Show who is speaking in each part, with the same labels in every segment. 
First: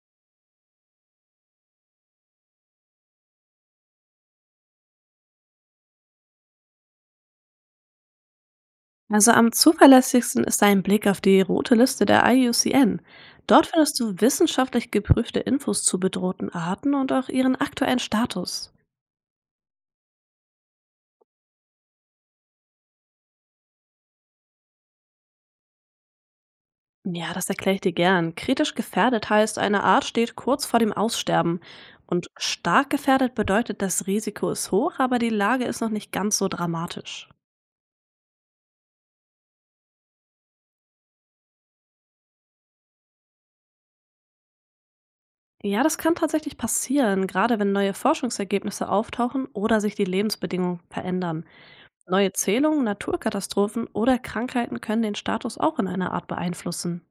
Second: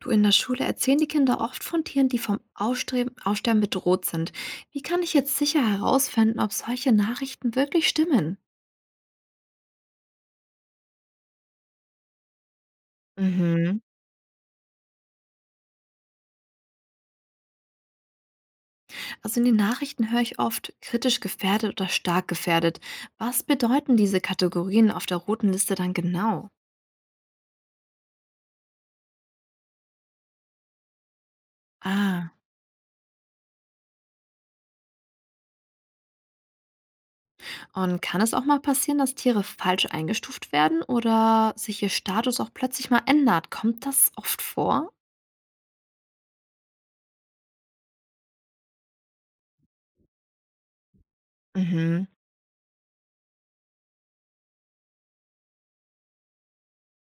Speaker 1: Du, in der Schule erzählen die Kinder oft von Tieren, die vom Aussterben bedroht sind. Wie kann ich jetzt sicher herausfinden, ob solche Nachrichten wirklich stimmen?
Speaker 2: Also am zuverlässigsten ist ein Blick auf die rote Liste der IUCN. Dort
Speaker 1: Mhm.
Speaker 2: findest du wissenschaftlich geprüfte Infos zu bedrohten Arten und auch ihren aktuellen Status.
Speaker 1: Also in den Nachrichten höre ich oft kritisch gefährdet oder stark gefährdet. Was bedeuten diese Kategorien auf der roten Liste dann genau?
Speaker 2: Ja, das erkläre ich dir gern. Kritisch gefährdet heißt, eine Art steht kurz vor dem Aussterben. Und
Speaker 1: Ah.
Speaker 2: stark gefährdet bedeutet, das Risiko ist hoch, aber die Lage ist noch nicht ganz so dramatisch.
Speaker 1: Und kann es auch mal passieren, dass Tiere falsch eingestuft werden oder sich ihr Status auch plötzlich mal ändert? Kommt das oft vor?
Speaker 2: Ja, das kann tatsächlich passieren, gerade wenn neue Forschungsergebnisse auftauchen oder sich die Lebensbedingungen verändern.
Speaker 1: Mhm.
Speaker 2: Neue Zählungen, Naturkatastrophen oder Krankheiten können den Status auch in einer Art beeinflussen.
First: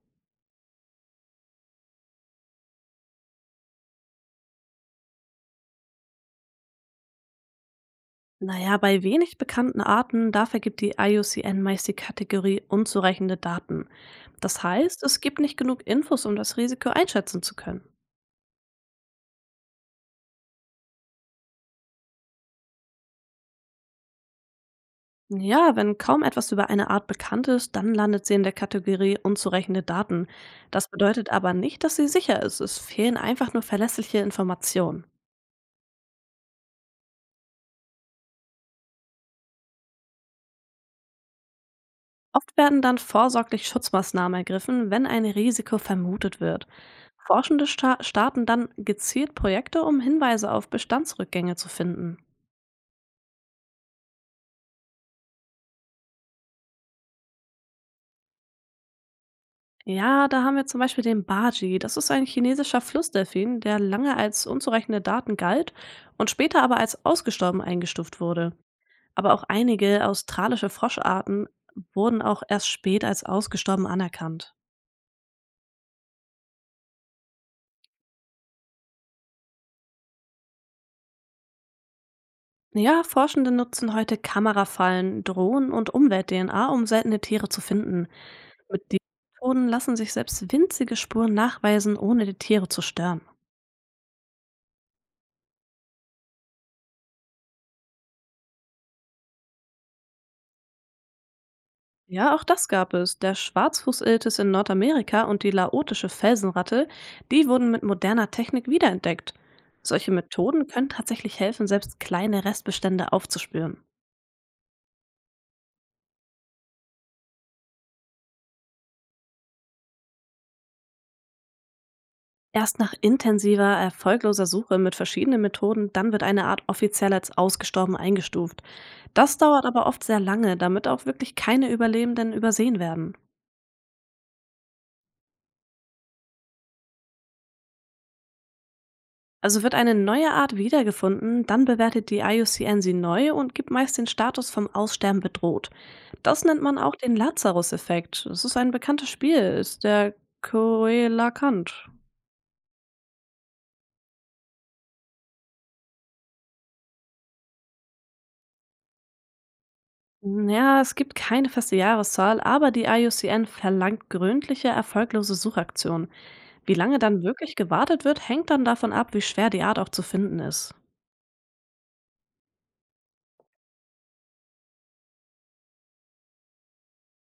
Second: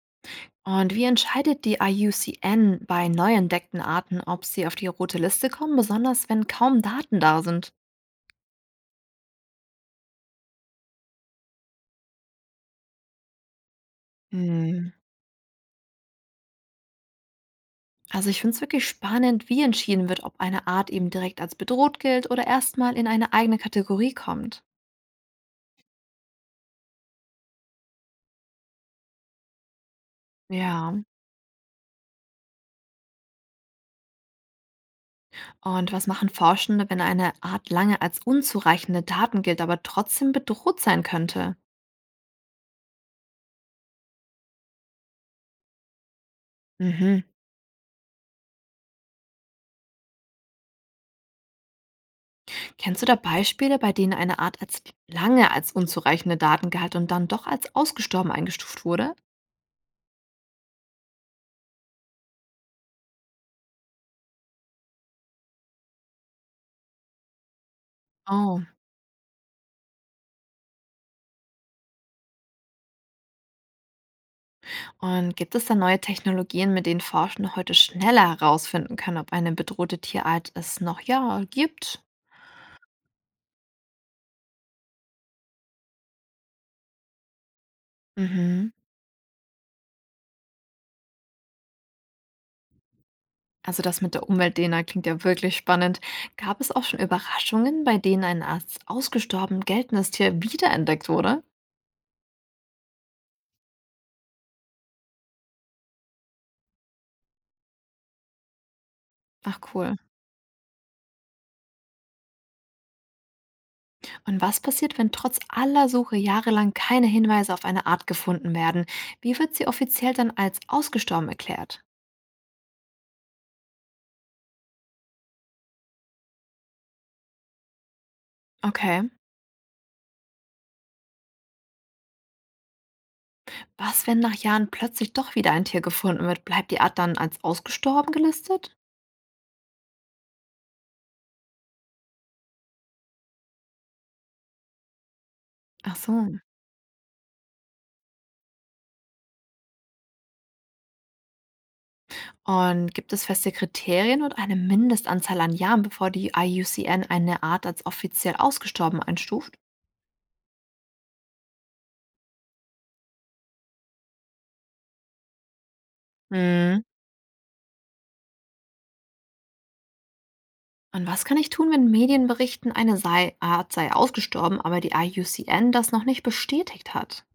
Speaker 1: Und wie entscheidet die IUCN bei neu entdeckten Arten, ob sie auf die rote Liste kommen, besonders wenn kaum Daten da sind?
Speaker 2: Naja, bei wenig bekannten Arten, da vergibt die IUCN meist die Kategorie unzureichende Daten. Das
Speaker 1: Hm.
Speaker 2: heißt, es gibt nicht genug Infos, um das Risiko einschätzen zu können.
Speaker 1: Also ich finde es wirklich spannend, wie entschieden wird, ob eine Art eben direkt als bedroht gilt oder erstmal in eine eigene Kategorie kommt.
Speaker 2: Ja, wenn kaum etwas über eine Art bekannt ist, dann landet sie in der Kategorie unzureichende Daten. Das
Speaker 1: Ja.
Speaker 2: bedeutet aber nicht, dass sie sicher ist. Es fehlen einfach nur verlässliche Informationen.
Speaker 1: Und was machen Forschende, wenn eine Art lange als unzureichende Daten gilt, aber trotzdem bedroht sein könnte?
Speaker 2: Oft werden dann vorsorglich Schutzmaßnahmen ergriffen, wenn ein Risiko vermutet wird.
Speaker 1: Mhm.
Speaker 2: Forschende starten dann gezielt Projekte, um Hinweise auf Bestandsrückgänge zu finden.
Speaker 1: Kennst du da Beispiele, bei denen eine Art als lange als unzureichende Daten galt und dann doch als ausgestorben eingestuft wurde?
Speaker 2: Ja, da haben wir zum Beispiel den Baji. Das ist ein chinesischer Flussdelfin, der lange als unzureichende Daten galt und später aber als ausgestorben eingestuft wurde.
Speaker 1: Oh.
Speaker 2: Aber auch einige australische Froscharten wurden auch erst spät als ausgestorben anerkannt.
Speaker 1: Und gibt es da neue Technologien, mit denen Forschende heute schneller herausfinden können, ob eine bedrohte Tierart es noch ja gibt?
Speaker 2: Ja, Forschende nutzen heute Kamerafallen, Drohnen und Umwelt-DNA, um seltene Tiere zu finden.
Speaker 1: Mhm.
Speaker 2: Mit diesen Methoden lassen sich selbst winzige Spuren nachweisen, ohne die Tiere zu stören.
Speaker 1: Also das mit der Umwelt-DNA klingt ja wirklich spannend. Gab es auch schon Überraschungen, bei denen ein als ausgestorben geltendes Tier wiederentdeckt wurde?
Speaker 2: Ja, auch das gab es. Der Schwarzfußiltis in Nordamerika und die laotische Felsenratte, die wurden mit moderner Technik wiederentdeckt.
Speaker 1: Ach, cool.
Speaker 2: Solche Methoden können tatsächlich helfen, selbst kleine Restbestände aufzuspüren.
Speaker 1: Und was passiert, wenn trotz aller Suche jahrelang keine Hinweise auf eine Art gefunden werden? Wie wird sie offiziell dann als ausgestorben erklärt?
Speaker 2: Erst nach intensiver, erfolgloser Suche mit verschiedenen Methoden, dann wird eine Art offiziell als ausgestorben eingestuft.
Speaker 1: Okay.
Speaker 2: Das dauert aber oft sehr lange, damit auch wirklich keine Überlebenden übersehen werden.
Speaker 1: Was, wenn nach Jahren plötzlich doch wieder ein Tier gefunden wird? Bleibt die Art dann als ausgestorben gelistet?
Speaker 2: Also wird eine neue Art wiedergefunden, dann bewertet die IUCN sie neu und gibt meist den Status vom Aussterben bedroht.
Speaker 1: Ach so.
Speaker 2: Das nennt man auch den Lazarus-Effekt. Es ist ein bekanntes Spiel, ist der Coelacanth.
Speaker 1: Und gibt es feste Kriterien und eine Mindestanzahl an Jahren, bevor die IUCN eine Art als offiziell ausgestorben einstuft?
Speaker 2: Ja, es gibt keine feste Jahreszahl, aber die IUCN verlangt gründliche, erfolglose Suchaktionen. Wie
Speaker 1: Hm.
Speaker 2: lange dann wirklich gewartet wird, hängt dann davon ab, wie schwer die Art auch zu finden ist.
Speaker 1: Und was kann ich tun, wenn Medien berichten, eine sei Art sei ausgestorben, aber die IUCN das noch nicht bestätigt hat?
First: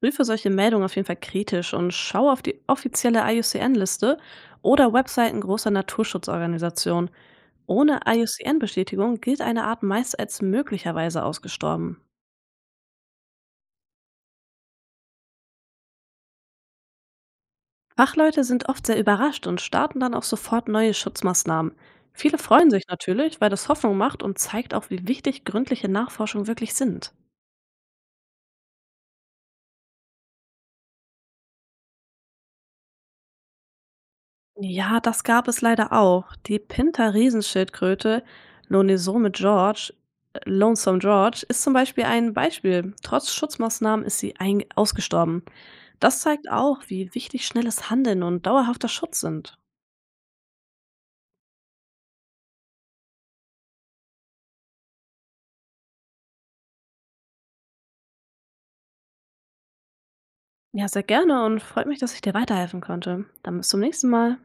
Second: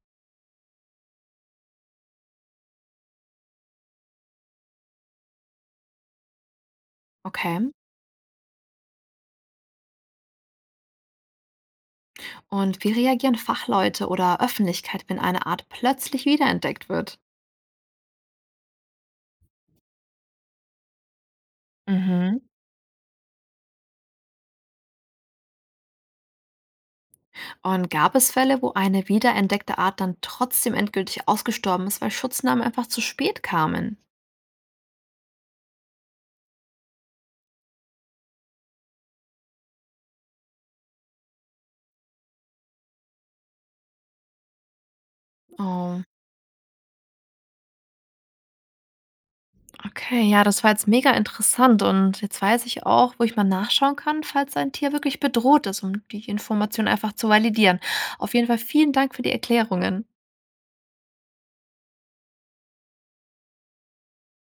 Speaker 2: Prüfe solche Meldungen auf jeden Fall kritisch und schaue auf die offizielle IUCN-Liste oder Webseiten großer Naturschutzorganisationen.
Speaker 1: Okay.
Speaker 2: Ohne IUCN-Bestätigung gilt eine Art meist als möglicherweise ausgestorben.
Speaker 1: Und wie reagieren Fachleute oder Öffentlichkeit, wenn eine Art plötzlich wiederentdeckt wird?
Speaker 2: Fachleute sind oft sehr überrascht und starten dann auch sofort neue Schutzmaßnahmen.
Speaker 1: Mhm.
Speaker 2: Viele freuen sich natürlich, weil das Hoffnung macht und zeigt auch, wie wichtig gründliche Nachforschung wirklich sind.
Speaker 1: Und gab es Fälle, wo eine wiederentdeckte Art dann trotzdem endgültig ausgestorben ist, weil Schutznamen einfach zu spät kamen?
Speaker 2: Ja, das gab es leider auch. Die Pinter-Riesenschildkröte Lonesome George, Lonesome George ist zum Beispiel ein Beispiel. Trotz Schutzmaßnahmen ist sie ein ausgestorben.
Speaker 1: Oh,
Speaker 2: Das zeigt auch, wie wichtig schnelles Handeln und dauerhafter Schutz sind.
Speaker 1: okay, ja, das war jetzt mega interessant und jetzt weiß ich auch, wo ich mal nachschauen kann, falls ein Tier wirklich bedroht ist, um die Information einfach zu validieren. Auf jeden Fall vielen Dank für die Erklärungen.
Speaker 2: Ja, sehr gerne und freut mich, dass ich dir weiterhelfen konnte. Dann bis zum nächsten Mal.